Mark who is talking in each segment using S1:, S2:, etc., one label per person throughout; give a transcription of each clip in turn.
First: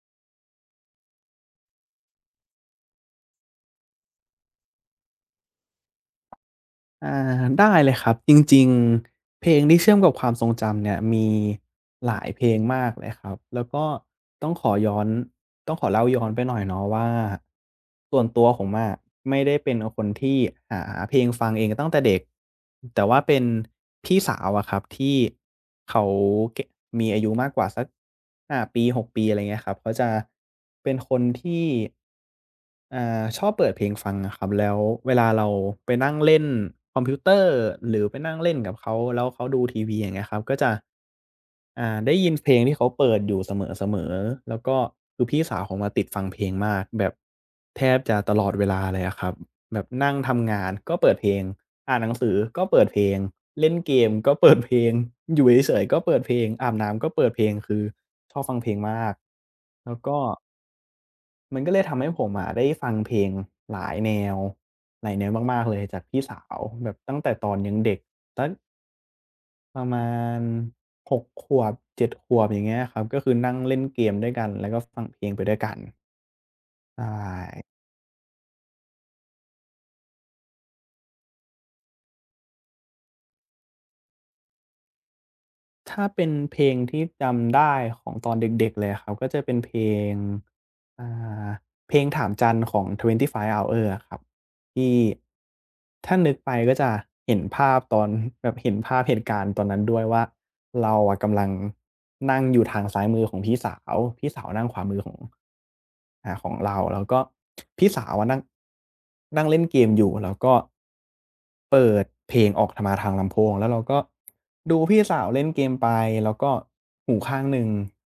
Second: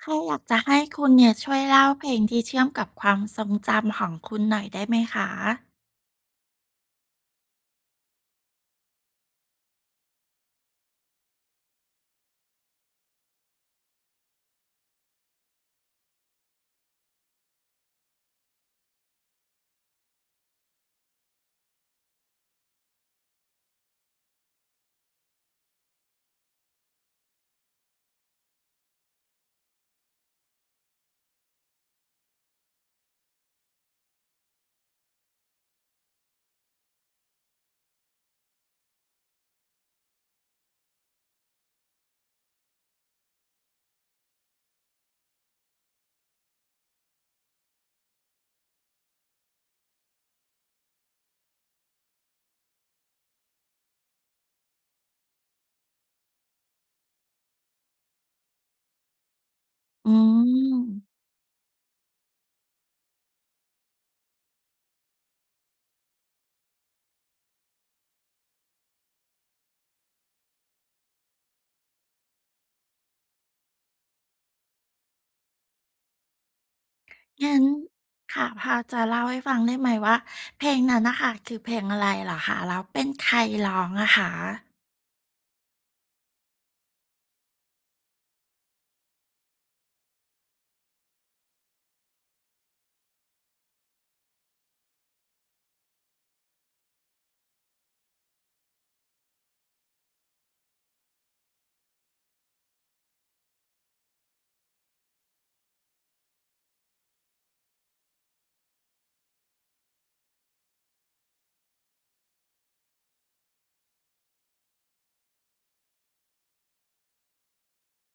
S1: แค่อยากจะให้คุณเนี่ยช่วยเล่าเพลงที่เชื่อมกับความทรงจำของคุณหน่อยได้ไหมคะ
S2: อได้เลยครับจริงๆเพลงที่เชื่อมกับความทรงจำเนี่ยมีหลายเพลงมากเลยครับแล้วก็ต้องขอย้อนต้องขอเล่าย้อนไปหน่อยเนาะว่าส่วนตัวผมอะไม่ได้เป็นคนที่หาเพลงฟังเองตั้งแต่เด็กแต่ว่าเป็นพี่สาวอะครับที่เขาแกมีอายุมากกว่าสักปีหกปีอะไรเงี้ยครับเขาจะเป็นคนที่ ชอบเปิดเพลงฟังอะครับแล้วเวลาเราไปนั่งเล่นคอมพิวเตอร์หรือไปนั่งเล่นกับเขาแล้วเขาดูทีวีอย่างเงี้ยครับก็จะได้ยินเพลงที่เขาเปิดอยู่เสมอๆแล้วก็คือพี่สาวผมอะติดฟังเพลงมากแบบแทบจะตลอดเวลาเลยอะครับแบบนั่งทำงานก็เปิดเพลงอ่านหนังสือก็เปิดเพลงเล่นเกมก็เปิดเพลงอยู่เฉยๆก็เปิดเพลงอาบน้ำก็เปิดเพลงคือชอบฟังเพลงมากแล้ว
S1: อื
S2: ก็
S1: ม
S2: มันก็เลยทำให้ผมอะได้ฟังเพลงหลายแนวหลายแนวมากๆเลยจากพี่สาวแบบตั้งแต่ตอนยังเด็กสักประมาณ6ขวบ7ขวบอย่างเงี้ยครับก็คือนั่งเล่นเกมด้วยกันแล้วก็ฟังเพลงไปด้วยกันใช่
S1: งั้นค่ะพอจะเล่าให้ฟังได้ไหมว่าเพลงนั้นน่ะค่ะคือเพลงอะไรเหรอคะแล้วเป็นใครร้องอะคะ
S2: ถ้าเป็นเพลงที่จำได้ของตอนเด็กๆเลยอะครับก็จะเป็นเพลงอ่าเพลงถามจันของ25 Hours อะครับที่ถ้านึกไปก็จะเห็นภาพตอนแบบเห็นภาพเหตุการณ์ตอนนั้นด้วยว่าเราอะกำลังนั่งอยู่ทางซ้ายมือของพี่สาวพี่สาวนั่งขวามือของของเราแล้วก็พี่สาวอะนั่งนั่งเล่นเกมอยู่แล้วก็ เพลงออกธรรมาทางลำโพงแล้วเราก็ดูพี่สาวเล่นเกมไปแล้วก็หูข้างหนึ่ง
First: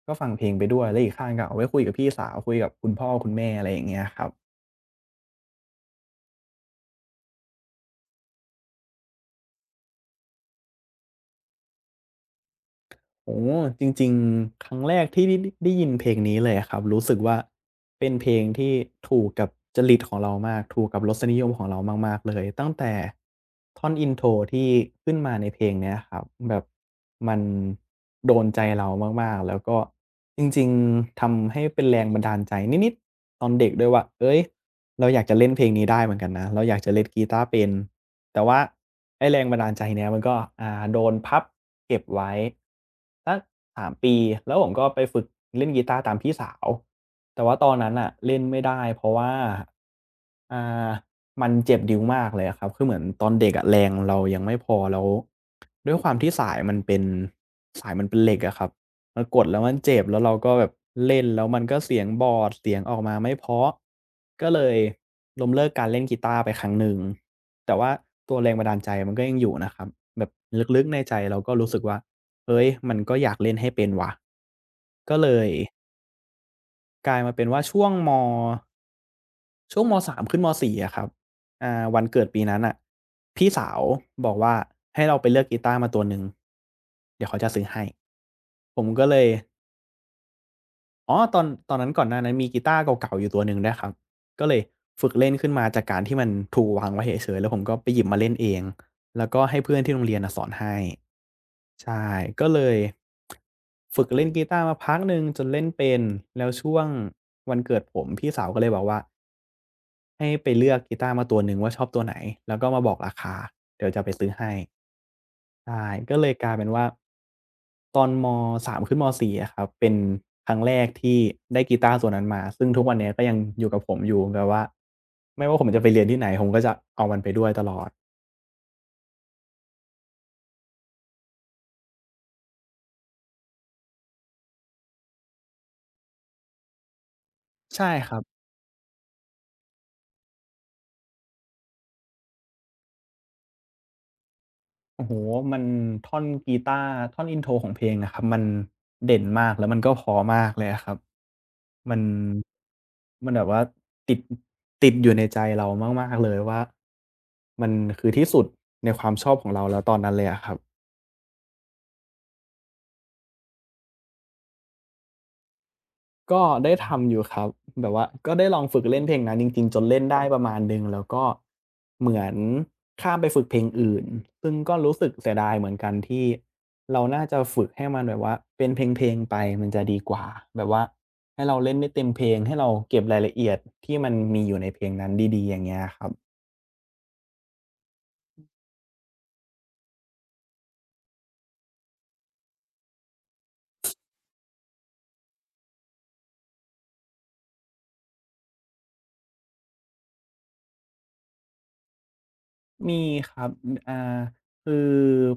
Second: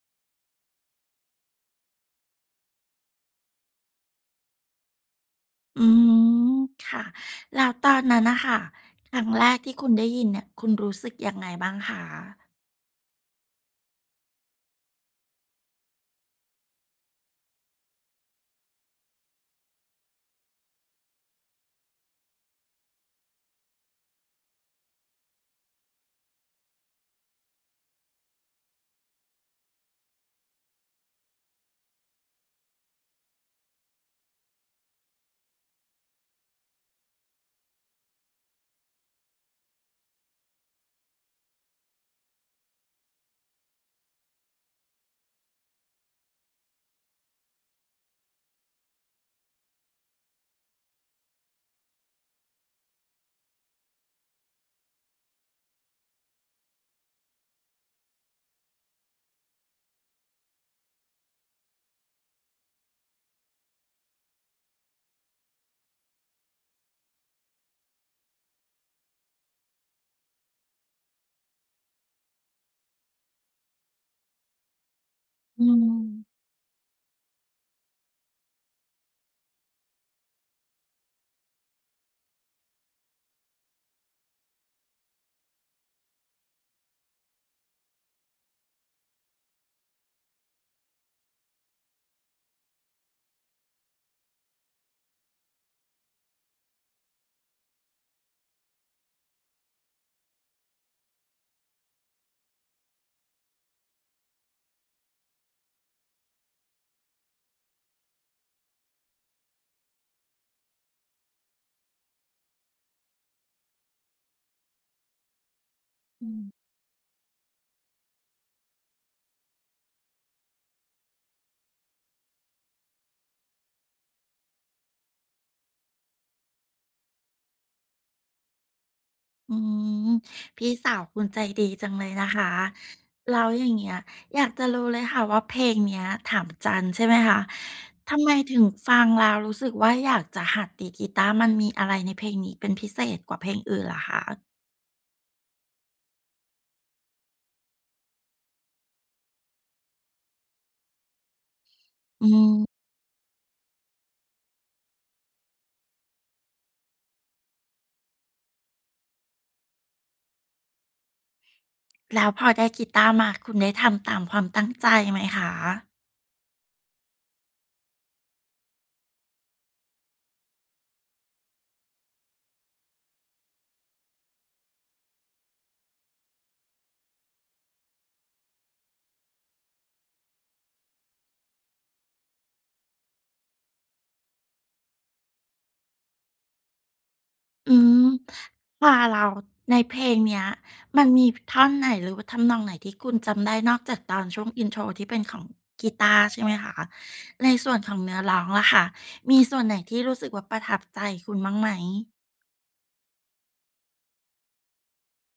S2: ก็ฟังเพลงไปด้วยแล้วอีกข้างก็เอาไว้คุยกับพี่สาวคุยกับคุณพ่อคุณแม่อะไรอย่างเงี้ยครับ
S1: อืมค่ะ แล้วตอนนั้นน่ะค่ะครั้งแรกที่คุณได้ยินเนี่ยคุณรู้สึกยังไงบ้างคะ
S2: โอ้โฮจริงๆครั้งแรกที่ได้ยินเพลงนี้เลยอะครับรู้สึกว่าเป็นเพลงที่ถูกกับจริตของเรามากถูกกับรสนิยมของเรามากๆเลยตั้งแต่ท่อน intro ที่ขึ้นมาในเพลงเนี้ยครับแบบมันโดนใจเรามากๆแล้วก็จริงๆทำให้เป็นแรงบันดาลใจนิดๆตอนเด็กด้วยว่าเฮ้ยเราอยากจะเล่นเพลงนี้ได้เหมือนกันนะเราอยากจะเล่นกีตาร์เป็น แต่ว่าไอ้แรงบันดาลใจเนี้ยมันก็โดนพับเก็บไว้สัก3ปีแล้วผมก็ไปฝึกเล่นกีตาร์ตามพี่สาวแต่ว่าตอนนั้นน่ะเล่นไม่ได้เพราะว่าอ่ามันเจ็บนิ้วมากเลยอะครับคือเหมือนตอนเด็กอะแรงเรายังไม่พอแล้วด้วยความที่สายมันเป็นเหล็กอะครับมันกดแล้วมันเจ็บแล้วเราก็แบบเล่นแล้วมันก็เสียงบอดเสียงออกมาไม่เพราะก็เลยล้มเลิกการเล่นกีตาร์ไปครั้งหนึ่ง แต่ว่าตัวแรงบันดาลใจมันก็ยังอยู่นะครับแบบลึกๆในใจเราก็รู้สึกว่าเฮ้ยมันก็อยากเล่นให้เป็นว่ะก็เลย
S1: อืม
S2: กลายมาเป็นว่าช่วงม3ขึ้นม4อะครับวันเกิดปีนั้นอะพี่สาวบอกว่าให้เราไปเลือกกีตาร์มาตัวหนึ่งเดี๋ยวเขาจะซื้อให้ผมก็เลย อ๋อตอนนั้นก่อนหน้านั้นมีกีตาร์เก่าๆอยู่ตัวหนึ่งด้วยครับก็เลยฝึกเล่นขึ้นมาจากการที่มันถูกวางไว้เฉยๆแล้วผมก็ไปหยิบมาเล่นเองแล้วก็ให้เพื่อนที่โรงเรียนน่ะสอนให้ใช่ก็เลยฝึกเล่นกีตาร์มาพักหนึ่งจนเล่นเป็นแล้วช่วงวันเกิดผมพี่สาวก็เลยบอกว่าให้ไปเลือกกีตาร์มาตัวหนึ่งว่าชอบตัวไหนแล้วก็มาบอกราคาเดี๋ยวจะไปซื้อให้ ใช่ก็เล
S1: อื
S2: ยกลายเป็
S1: ม
S2: นว่าตอนม3ขึ้นม4อะครับเป็นครั้งแรกที่ได้กีตาร์ตัวนั้นมาซึ่งทุกวันเนี้ยก็ยังอยู่กับผมอยู่แบบว่าไม่ว่าผมจะไปเรียนที่ไหนผมก็จะเอามันไปด้วยตลอด
S1: อืมพี่สาวคุณใจดีจังเลยนะคะแล้วอย่างเงี้ยอยากจะรู้เลยค่ะว่าเพลงเนี้ยถามจันใช่ไหมคะ
S2: ใช่ครั
S1: ทำ
S2: บ
S1: ไมถึงฟังแล้วรู้สึกว่าอยากจะหัดดีดกีตาร์มันมีอะไรในเพลงนี้เป็นพิเศษกว่าเพลงอื่นเหรอคะ
S2: โอ้โฮมันท่อนกีตาร์ท่อน intro ของเพลงอะครับมันเด่นมากแล้วมันก็เพราะมากเลยอะครับมัน
S1: อืม
S2: แบบว่าติดติดอยู่ในใจเรามากๆเลยว่ามันคือที่สุดในความชอบของเราแล้วตอนนั้นเลยอะครับ
S1: แล้วพอได้กีตาร์มาคุณได้ทำตามความตั้งใจไหมคะ
S2: ก็ได้ทำอยู่ครับแบบว่าก็ได้ลองฝึกเล่นเพลงนั้นจริงๆจนเล่นได้ประมาณหนึ่งแล้วก็เหมือนข้ามไปฝึกเพลงอื่นซึ่งก็รู้สึกเสียดายเหมือนกันที่เราน่าจะฝึกให้มันแบบว่าเป็นเพลงๆไปมันจะดีกว่าแบบว่าให้เราเล่นได้เต็มเพลงให้เราเก็บรายละเอียดที่มันมีอยู่ในเพลงนั้นดีๆอย่างเงี้ยครับ
S1: อืมพาเราในเพลงเนี้ยมันมีท่อนไหนหรือว่าทำนองไหนที่คุณจำได้นอกจากตอนช่วง intro ที่เป็นของกีตาร์ใช่ไหมคะ ในส่วนของเนื้อร้องล่ะค่ะ มีส่วนไหนที่รู้สึกว่าประทับใจคุณบ้างไหม
S2: มีครับออ่าคือ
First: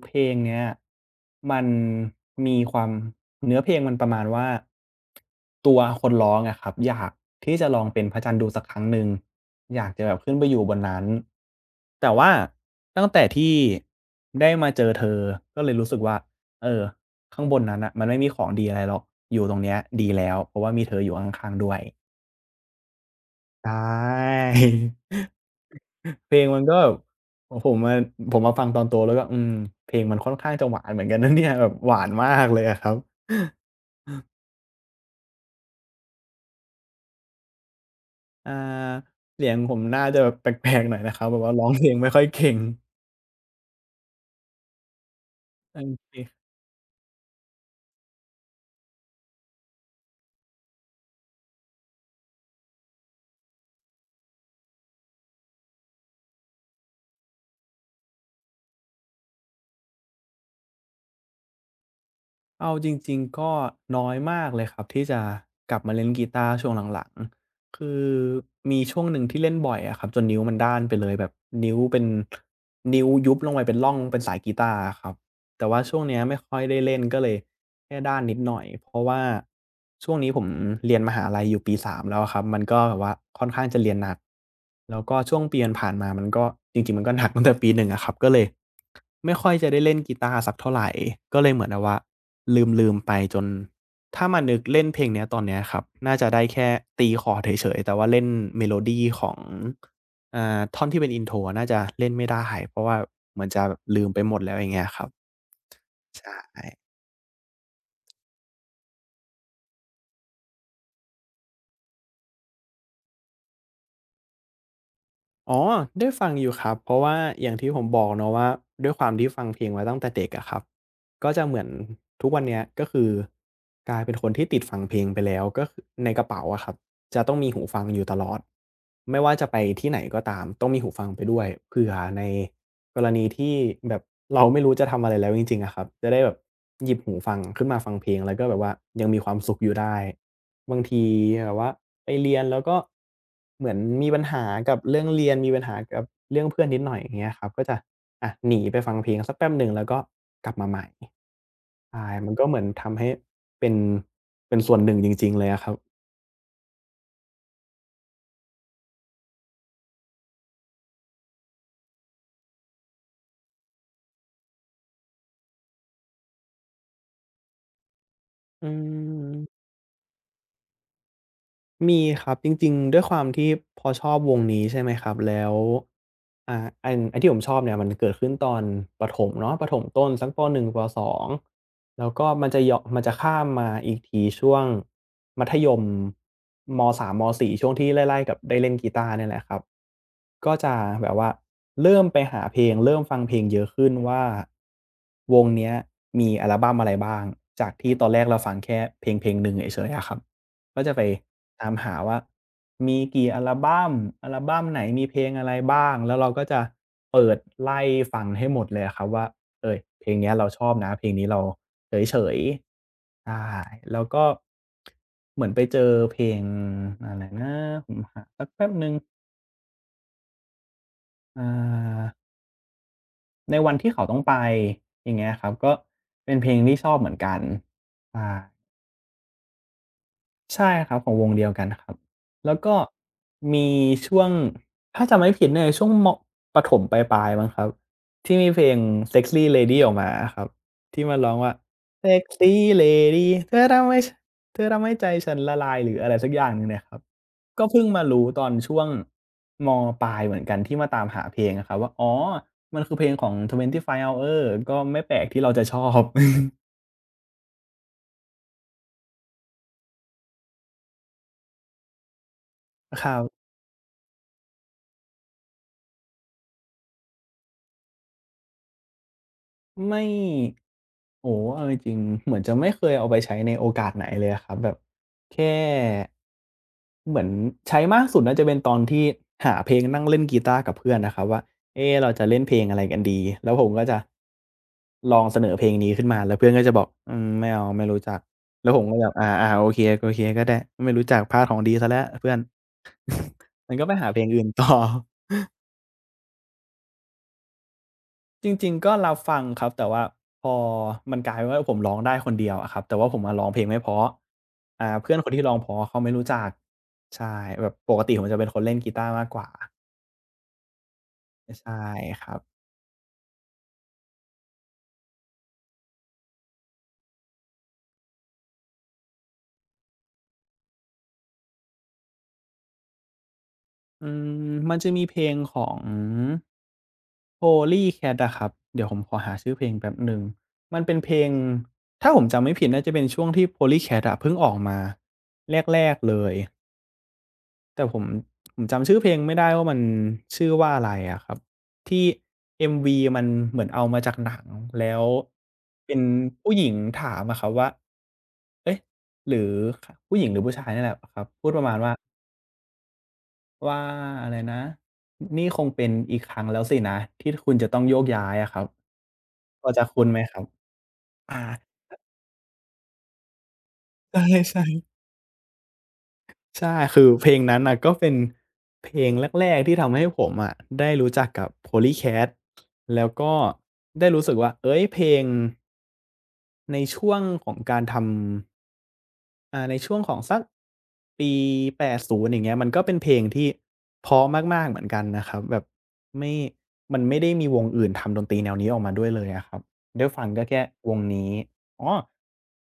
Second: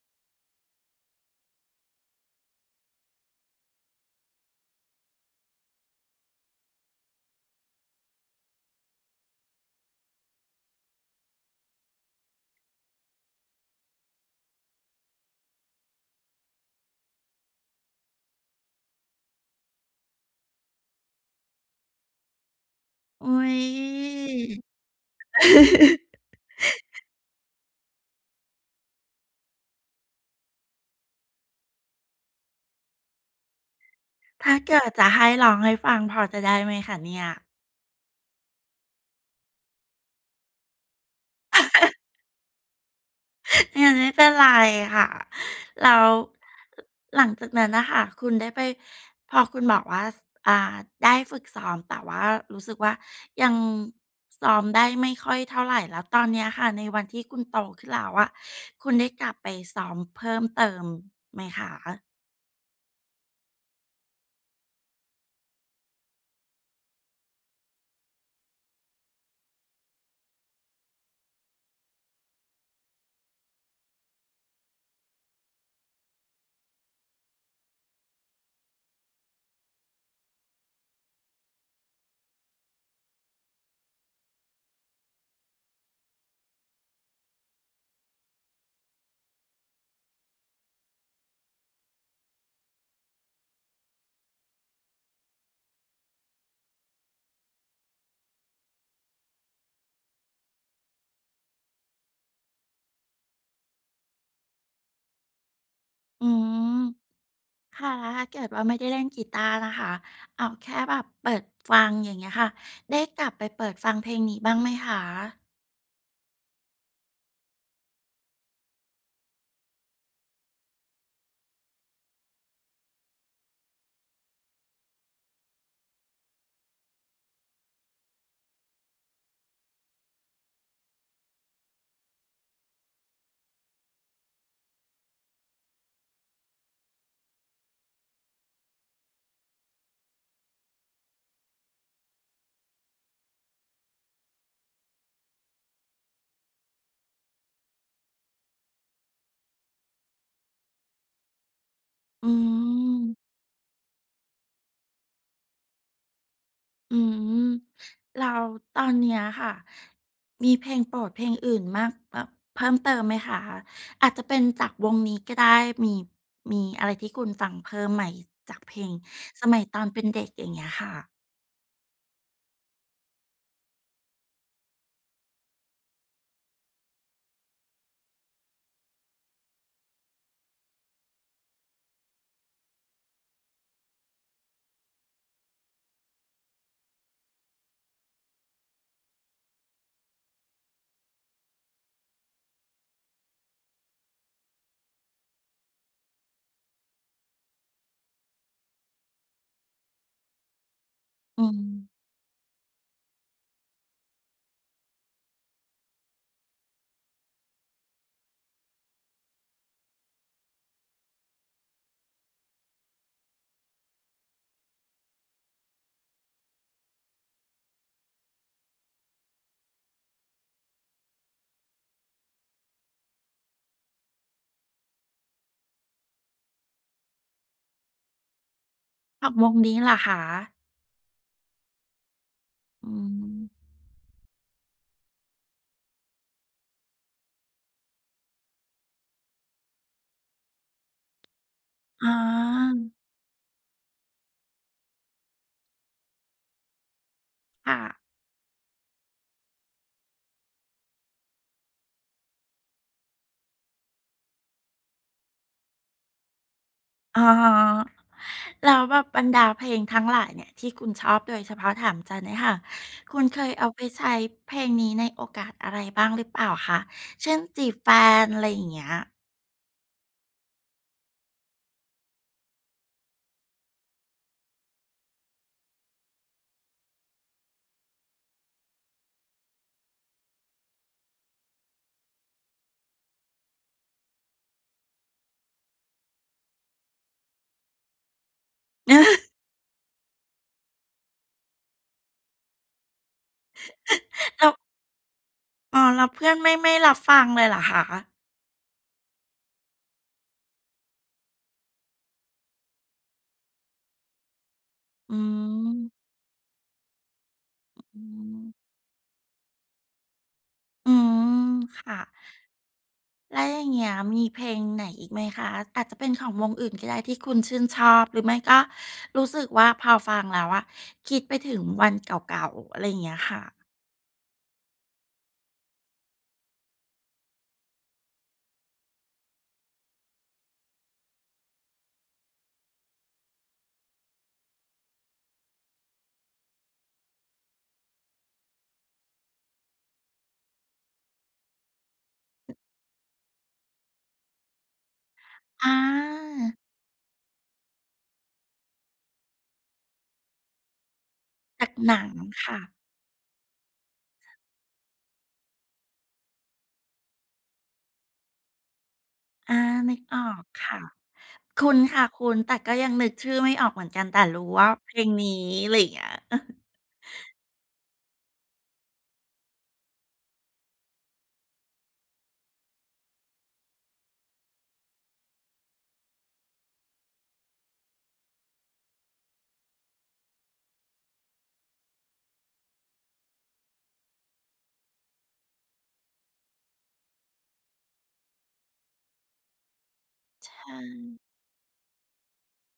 S2: เพลงเนี้ยมันมีความเนื้อเพลงมันประมาณว่าตัวคนร้องอะครับอยากที่จะลองเป็นพระจันทร์ดูสักครั้งหนึ่งอยากจะแบบขึ้นไปอยู่บนนั้นแต่ว่าตั้งแต่ที่ได้มาเจอเธอ ก็เลยรู้สึกว่าเออข้างบนนั้นน่ะมันไม่มีของดีอะไรหรอกอยู่ตรงเนี้ยดีแล้วเพราะว่ามีเธออยู่ข้างๆด้วย
S1: อุ๊ย
S2: ใช่ เพลงมันก็โอผมอผมมาฟังตอนโตแล้วก็อืมเพลงมันค่อนข้างจะหวานเหมือนกันนะเนี่ย แบบหวานมากเลยอะครับ
S1: ถ้าเกิดจะให้ร้องให้ฟังพอจะได้ไหมคะเนี่ย
S2: อ่าเสียงผมน่าจะแบบแปลกๆหน่อยนะครับแบบว่าร้องเพลงไม่ค่อยเก่ง
S1: ยังไม่เป็นไรค่ะ
S2: โอ
S1: แล้ว
S2: เค
S1: หลังจากนั้นนะคะคุณได้ไปพอคุณบอกว่าอ่าได้ฝึกซ้อมแต่ว่ารู้สึกว่ายังซ้อมได้ไม่ค่อยเท่าไรแล้วตอนเนี้ยค่ะในวันที่คุณโตขึ้นแล้วอะคุณได้กลับไปซ้อมเพิ่มเติมไหมคะ
S2: เอาจริงๆก็น้อยมากเลยครับที่จะกลับมาเล่นกีตาร์ช่วงหลังๆคือมีช่วงหนึ่งที่เล่นบ่อยอะครับจนนิ้วมันด้านไปเลยแบบนิ้วเป็นนิ้วยุบลงไปเป็นร่องเป็นสายกีตาร์อะครับ แต่ว่าช่วงเนี้ยไม่ค่อยได้เล่นก็เลยแค่ด้านนิดหน่อยเพราะว่าช่วงนี้ผมเรียนมหาลัยอยู่ปี3แล้วอะครับมันก็แบบว่าค่อนข้างจะเรียนหนักแล้วก็ช่วงปีผ่านๆมามันก็จริงๆมันก็หนักตั้งแต่ปีหนงอะครับก็เลยไม่ค่อยจะได้เล่นกีตาร์สักเท่าไรก็เลยเหมือนแบบว่าลืมๆไปจนถ้ามานึกเล่นเพลงเนี้ยตอนเนี้ยครับน่าจะได้แค่ตีคอร์ดเฉยๆแต่ว่าเล่นเมโลดีของท่อนที่เป็น intro อะน่าจะเล่นไม่ได้เพราะว่าเหมือนจะลืมไปหมดแล้วอย่างเงี้ยครับ ใช
S1: อืม
S2: ่
S1: ค่ะแล้วถ้าเกิดว่าไม่ได้เล่นกีตาร์นะคะเอาแค่แบบเปิดฟังอย่างเงี้ยค่ะได้กลับไปเปิดฟังเพลงนี้บ้างไหมคะ
S2: อ๋อ ได้ฟังอยู่ครับ เพราะว่าอย่างที่ผมบอกเนาะว่าด้วยความที่ฟังเพลงมาตั้งแต่เด็กอะครับ ก็จะเหมือนทุกวันเนี้ยก็คือกลายเป็นคนที่ติดฟังเพลงไปแล้วก็คือในกระเป๋าอะครับจะต้องมีหูฟังอยู่ตลอดไม่ว่าจะไปที่ไหนก็ตามต้องมีหูฟังไปด้วยเผื่อในกรณีที่แบบเราไม่รู้จะทำอะไรแล้วจริงๆอะครับจะได้แบบหยิบหูฟังขึ้นมาฟังเพลงแล้วก็แบบว่ายังมีความสุขอยู่ได้บางทีแบบว่าไปเรียนแล้วก็เหมือนมีปัญหากับเรื่องเรียนมีปัญหากับเรื่องเพื่อนนิดหน่อยอย่างเงี้ยครับก็จะอะหนีไปฟังเพลงสักแป๊บหนึ่งแล้วก็กลับมาใหม่ ใช่มั
S1: อื
S2: นก็เหมือนทำให้
S1: ม
S2: เป็นเป็นส่วนหนึ่งจริงๆเลยอะครับ
S1: อืมเราตอนเนี้ยค่ะมีเพลงโปรดเพลงอื่นมากเพิ่มเติมไหมคะอาจจะเป็นจากวงนี้ก็ได้มีมีอะไรที่คุณฟังเพิ่มใหม่จาก
S2: อื
S1: เพลงสมัย
S2: ม
S1: ตอนเป็นเด็กอย่างเงี้ยค่ะ
S2: มีครับจริงๆด้วยความที่พอชอบวงนี้ใช่ไหมครับแล้วอ่าอันไอ้ที่ผมชอบเนี่ยมันเกิดขึ้นตอนประถมเนาะประถมต้นสักป1ป2แล้วก็มันจะข้ามมาอีกทีช่วงมัธยมม3ม4ช่วงที่ไล่ๆกับได้เล่นกีตาร์เนี่ยแหละครับก็จะแบบว่าเริ่มไปหาเพลงเริ่มฟังเพลงเยอะขึ้นว่าวงเนี้ยมีอัลบัมอะไรบ้างจากที่ตอนแรกเราฟังแค่เพลงๆหนึ่งเฉยๆอะครับ ก็จะไป
S1: อืม
S2: ตามหาว่ามีกี่อัลบัมอัลบัมไหนมีเพลงอะไรบ้าง แล้วเราก็จะเปิดไล่ฟังให้หมดเลยอะครับว่าเอ่ยเพลงเนี้ยเราชอบนะเพลงนี้เราเฉยๆใช่แล้วก็เหมือนไปเจอเพลงอะไรนะผมหาสักแป๊บหนึ่งอ่าในวันที่เขาต้องไปอย่างเงี้ยครับก็เป็นเพลงที่ชอบเหมือนกันใช่
S1: ของวงนี้ล่ะอคะ
S2: ใช่ครับของวงเดียวกันครับแล้วก็
S1: อื
S2: มี
S1: ม
S2: ช่วงถ้าจำไม่ผิดเนี่ยช่วงประถมปลายๆมั้งครับที่มีเพลง "Sexy Lady" ออกมาอะครับที่มันร้องว่า
S1: อ๋อ
S2: "Sexy Lady เธอทำให้ใจฉันละลายหรืออะไรสักอย่างหนึ่งเนี่ยครับก็
S1: ค่ะ
S2: เพิ่งมารู้ตอนช่วงมปลายเหมือนกันที่มาตามหาเพลงอะครับว่าอ๋อมันคือเพลงของ25 Hours ก็ไม่แปลกที่เราจะชอบ
S1: อ๋อ แล้วแบบบรรดาเพลงทั้งหลายเนี่ยที่คุณชอบโดยเฉพาะถามจันเนี่ยค่ะ
S2: ครั
S1: คุณเค
S2: บ
S1: ยเอาไปใช้เพลงนี้ในโอกาสอะไรบ้างหรือเปล่าคะเช่นจีบแฟนอะไรอย่างเงี้ย
S2: ไม่โอ้โฮเอาจริงๆเหมือนจะไม่เคยเอาไปใช้ในโอกาสไหนเลยอะครับแบบแค่เหมือนใช้มากสุดน่าจะเป็นตอนที่หาเพลงนั่งเล่นกีตาร์กับเพื่อนนะครับว่าเอ๊เราจะเล่นเพลงอะไรกันดีแล้วผมก็จะลองเสนอเพลงนี้ขึ้นมาแล้วเพื่อนก็จะบอกอืมไม่เอาไม่รู้จักแล้วผมก็แบบอา ๆโอเคโอเคก็ได้ไม่รู้จักพลาดของดีเสียแล้วเพื่อนมันก็ไปหาเพลงอื่
S1: แล้
S2: น
S1: ว
S2: ต่อ
S1: อ๋อแล้วเพื่อนไม่รับฟังเลยเหรอคะ
S2: จริงๆก็รับฟังครับแต่ว่าพอมันกลายเป็นว่าผมร้องได้คนเดียวอะครับแต่ว่าผมอะร้องเพลงไม่เพราะเพื่
S1: อื
S2: อนคนที่ร้องเพราะเขา
S1: ม
S2: ไม่รู้จักใช่แบบปก
S1: อื
S2: ติผมจะ
S1: ม
S2: เป็นคนเล่นกีตาร์มากกว่า
S1: อืม
S2: ใช่
S1: ค่ะ
S2: ครับ
S1: แล้วอย่างเงี้ยมีเพลงไหนอีกไหมคะอาจจะเป็นของวงอื่นก็ได้ที่คุณชื่นชอบหรือไม่ก็รู้สึกว่าพอฟังแล้วอะคิดไปถึงวันเก่าๆอะไรอย่างเงี้ยค่ะ
S2: อืมมันจะมีเพลงของ Polycat อะครับเดี๋ยวผมขอหาชื่อเพลงแป๊บหนึ่งมันเป็นเพลงถ้าผมจำไม่ผิดน่าจะเป็นช่วงที่ Polycat อะเพิ่งออกมาแรกๆเลย แต่ผมจำชื่อเพลงไม่ได้ว่ามันชื่อว่าอะไรอะครับที่ MV มันเหมือนเอามาจากหนังแล้ว
S1: อา
S2: เป็นผู้หญิงถามอะครับว่าเอ๊ะหรือขผู้หญิงหรือผู้ชายเนี่ยแหละครับพูดประ
S1: จาก
S2: มาณ
S1: ห
S2: ว่า
S1: นังค่ะ
S2: ว่าอะไรนะนี่คงเป็นอีกครั้งแล้วสินะที่คุณจะต้องโยกย้ายอะครับ
S1: อา
S2: พอจะ
S1: นึก
S2: คุ้นไห
S1: อ
S2: ม
S1: อ
S2: ครั
S1: ก
S2: บ
S1: ค่ะ
S2: อา
S1: คุ้นค่ะคุ้นแต่ก็ยังนึกชื่อไม่ออกเหมือนกันแต่รู้
S2: ใช่
S1: ว่าเพ
S2: ๆ
S1: ลงนี้อะไรอย่างเงี้ย
S2: ใช่คือเพลงนั้นน่ะก็เป็นเพลงแรกๆที่ทำให้ผมอะได้รู้จักกับ Polycat แล้วก็ได้รู้สึกว่าเฮ้ยเพลงในช่วงของการทำในช่วงของสักปี80อย่างเงี้ยมันก็เป็นเพลงที่เพราะมากๆเหมือนกันนะครับแบบไม่มันไม่ได้มีวงอื่นทำดนตรีแนวนี้ออกมาด้วยเลยอะครับได้ฟังก็
S1: ใช
S2: แค่วง
S1: ่
S2: นี้อ๋อ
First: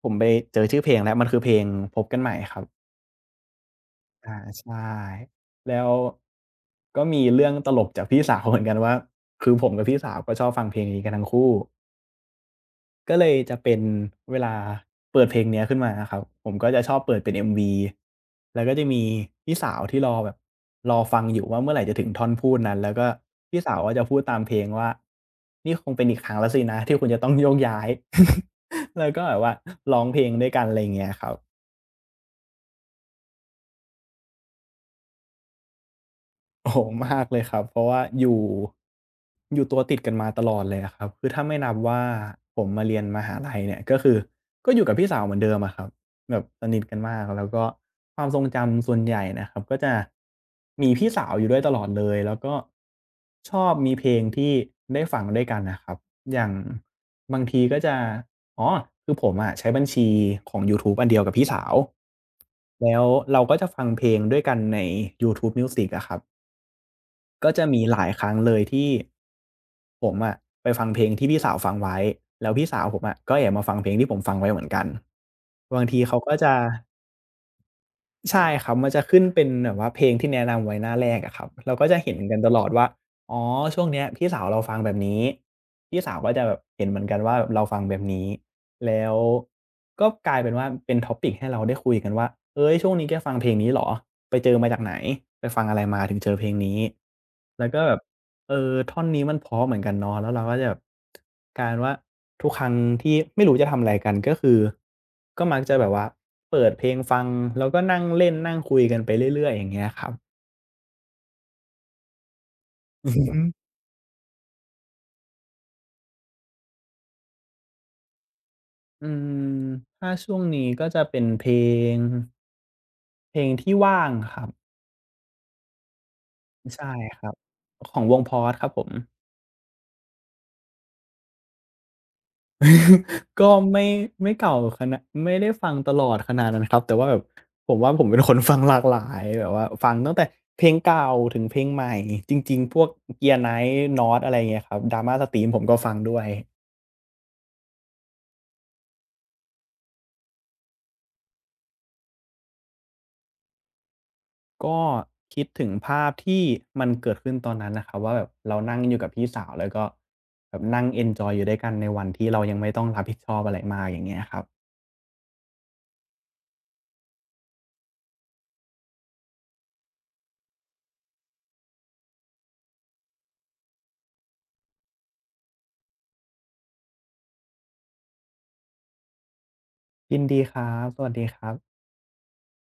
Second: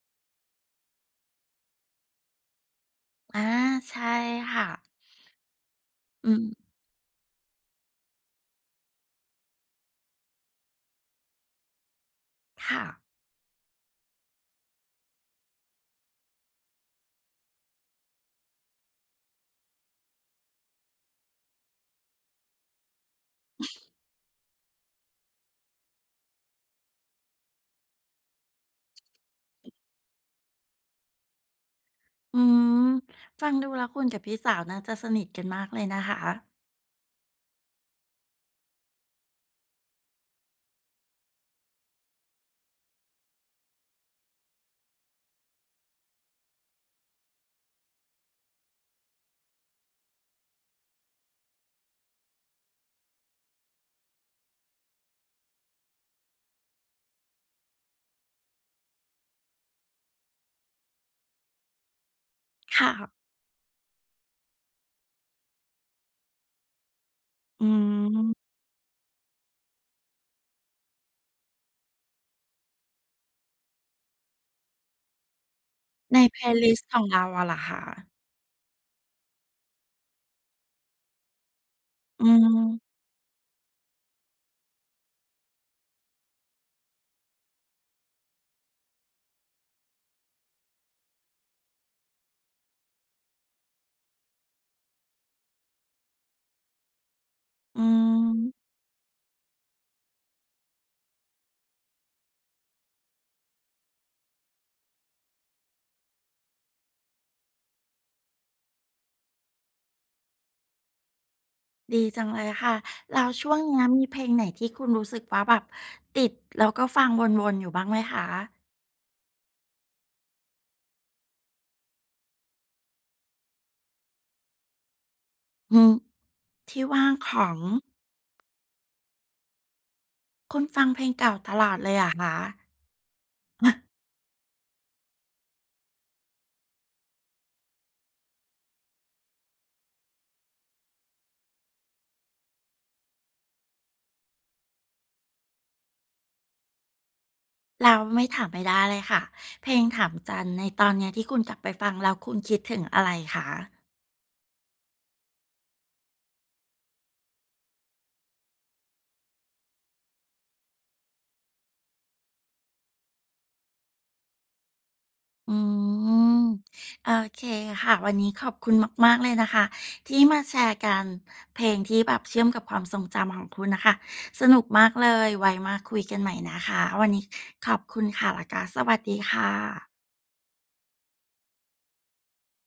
S2: ผมไปเจอชื่อเพลงแล้วมันคือเพลงพบกันใหม่ครับ
S1: อาใช่
S2: อา
S1: ค่ะ
S2: ใช่แล้ว
S1: อืม
S2: ก็มีเรื่องตลกจากพี่สาวเหมือนกันว่าคือผมกับพี่สาวก็ชอบฟังเพลงนี้กันทั้งคู่
S1: ค่ะ
S2: ก็เลยจะเป็นเวลาเปิดเพลงเนี้ยขึ้นมาอะครับผมก็จะชอบเปิดเป็น MV แล้วก็จะมีพี่สาวที่รอแบบรอฟังอยู่ว่าเมื่อไหร่จะถึงท่อนพูดนั้นแล้วก็พี่สาวก็จะพูดตามเพลงว่านี่คงเป็นอีกครั้งแล้วสินะที่คุณจะต้องโยกย้าย แล้วก็แบบว่าร้องเพลงด้วยกันอะไรอย่างเงี้ยครับ
S1: อืมฟังดูแล้วคุณกับพี่สาวน่าจะสนิทกันมากเลยนะคะ
S2: โอ้โฮมากเลยครับเพราะว่าอยู่ตัวติดกันมาตลอดเลยอะครับคือถ้าไม่นับว่าผมมาเรียนมหาลัยเนี่ยก็คือก็อยู่กับพี่สาวเหมือนเดิมอะครับแบบสนิทกันมากแล้วก็ความทรงจำส่วนใหญ่นะครับก็จะมีพี่สาวอยู่ด้วยตลอดเลยแล้วก็ชอบมีเพลงที่ได้ฟังด้วยกันน่ะครับอย่างบางทีก็จะอ๋อคือผมอะใช้บัญชีของยูทูบอันเดียวกับพี่สาว
S1: ค่ะ
S2: แล้วเราก็จะฟังเพลงด้วยกันในยูทูบมิวสิกอะครับ ก็จะ
S1: อื
S2: มีหลายครั้งเล
S1: ม
S2: ยที่ผมอะไปฟังเพลงที่พี่สาวฟังไว้แล้วพี่สาวผมอะก็แอบมาฟังเพลงที่ผมฟังไว้เหมือนกันบางทีเขา
S1: ใน
S2: ก็จะ
S1: playlist ของเราอะเหรอคะ
S2: ใช่ครับมันจะขึ้นเป็นแบบว่าเพลงที่แนะนำไว้หน้าแรกอะครับเราก็จะเห็น
S1: อื
S2: กันตลอดว่า
S1: ม
S2: อ๋อช่วงเนี้ยพี่สาวเราฟังแบบนี้พี่สาวก็จะแบบเห็นเหมือนกันว่าเราฟังแบบนี้แล้วก็กลายเป็นว่าเป็น topic ให้เราได้คุยกันว่าเฮ้ยช่วงนี้แกฟังเพลงนี้เหรอไปเจอมาจากไหนไปฟังอะไรมาถึงเจอเพลงนี้แล้วก็
S1: อื
S2: แบบ เอ
S1: ม
S2: อท่อนนี้มันเพราะเหมือนกันเนาะแล้วเราก็จะแบบกลายเป็นว่าทุกครั้งที่ไม่รู้จะทำอะไรกันก็คือก็มักจะแบบว่าเปิดเพลงฟังแล้วก็นั่งเล่นนั่งคุยกันไปเรื่อยๆอย่างเงี้ยครับ
S1: ดีจังเลยค่ะ
S2: อือฮึ
S1: แล้วช่วงเนี้ยมีเพลงไหนที่คุณรู้สึกว่าแบบติดแล้วก็ฟังวนๆอยู่บ้างไหมคะ
S2: อืมถ้าช่วงนี้ก็จะเป็นเพลงเพลงที่ว่างครับ
S1: อืม ที่
S2: ใช่
S1: ว่าง
S2: ครั
S1: ข
S2: บ
S1: อง
S2: ของวงพอ u s e ครับผม
S1: คุณฟังเพลงเก่าตลอดเลยเหรอะคะ
S2: ก็ไม่ไม่เก่าขนาดไม่ได้ฟังตลอดขนาดนั้นครับแต่ว่าแบบผมว่าผมเป็นคนฟังหลากหลายแบบว่าฟังตั้งแต่เพลงเก่าถึงเพลงใหม่จริงๆพวก Gear Night North อะไรอย่างเงี้ยครับ Drama Stream ผมก็ฟังด้วย
S1: เราไม่ถามไม่ได้เลยค่ะ เพลงถามจันในตอนเนี้ยที่คุณกลับไปฟังแล้วคุณคิดถึงอะไรคะ
S2: ก็คิดถึงภาพที่มันเกิดขึ้นตอนนั้นนะครับว่าแบบเรานั่งอยู่กับพี่สาวแล้วก็แบบนั่งเอนจอยอยู่ด้วยกันในวันที่เรายังไม่ต้องรับผิดชอบอะไรมากอย่างเงี้ยครับ
S1: อืมโอเคค่ะวันนี้ขอบคุณมากๆเลยนะคะที่มาแชร์กันเพลงที่แบบเชื่อมกับความทรงจำของคุณนะคะสนุกมากเลย ไว้มาคุยกันใหม่นะคะวันนี้ขอบคุณค่ะและวก็สวัสดีค่ะ
S2: ยินดีครับสวัสดีครับ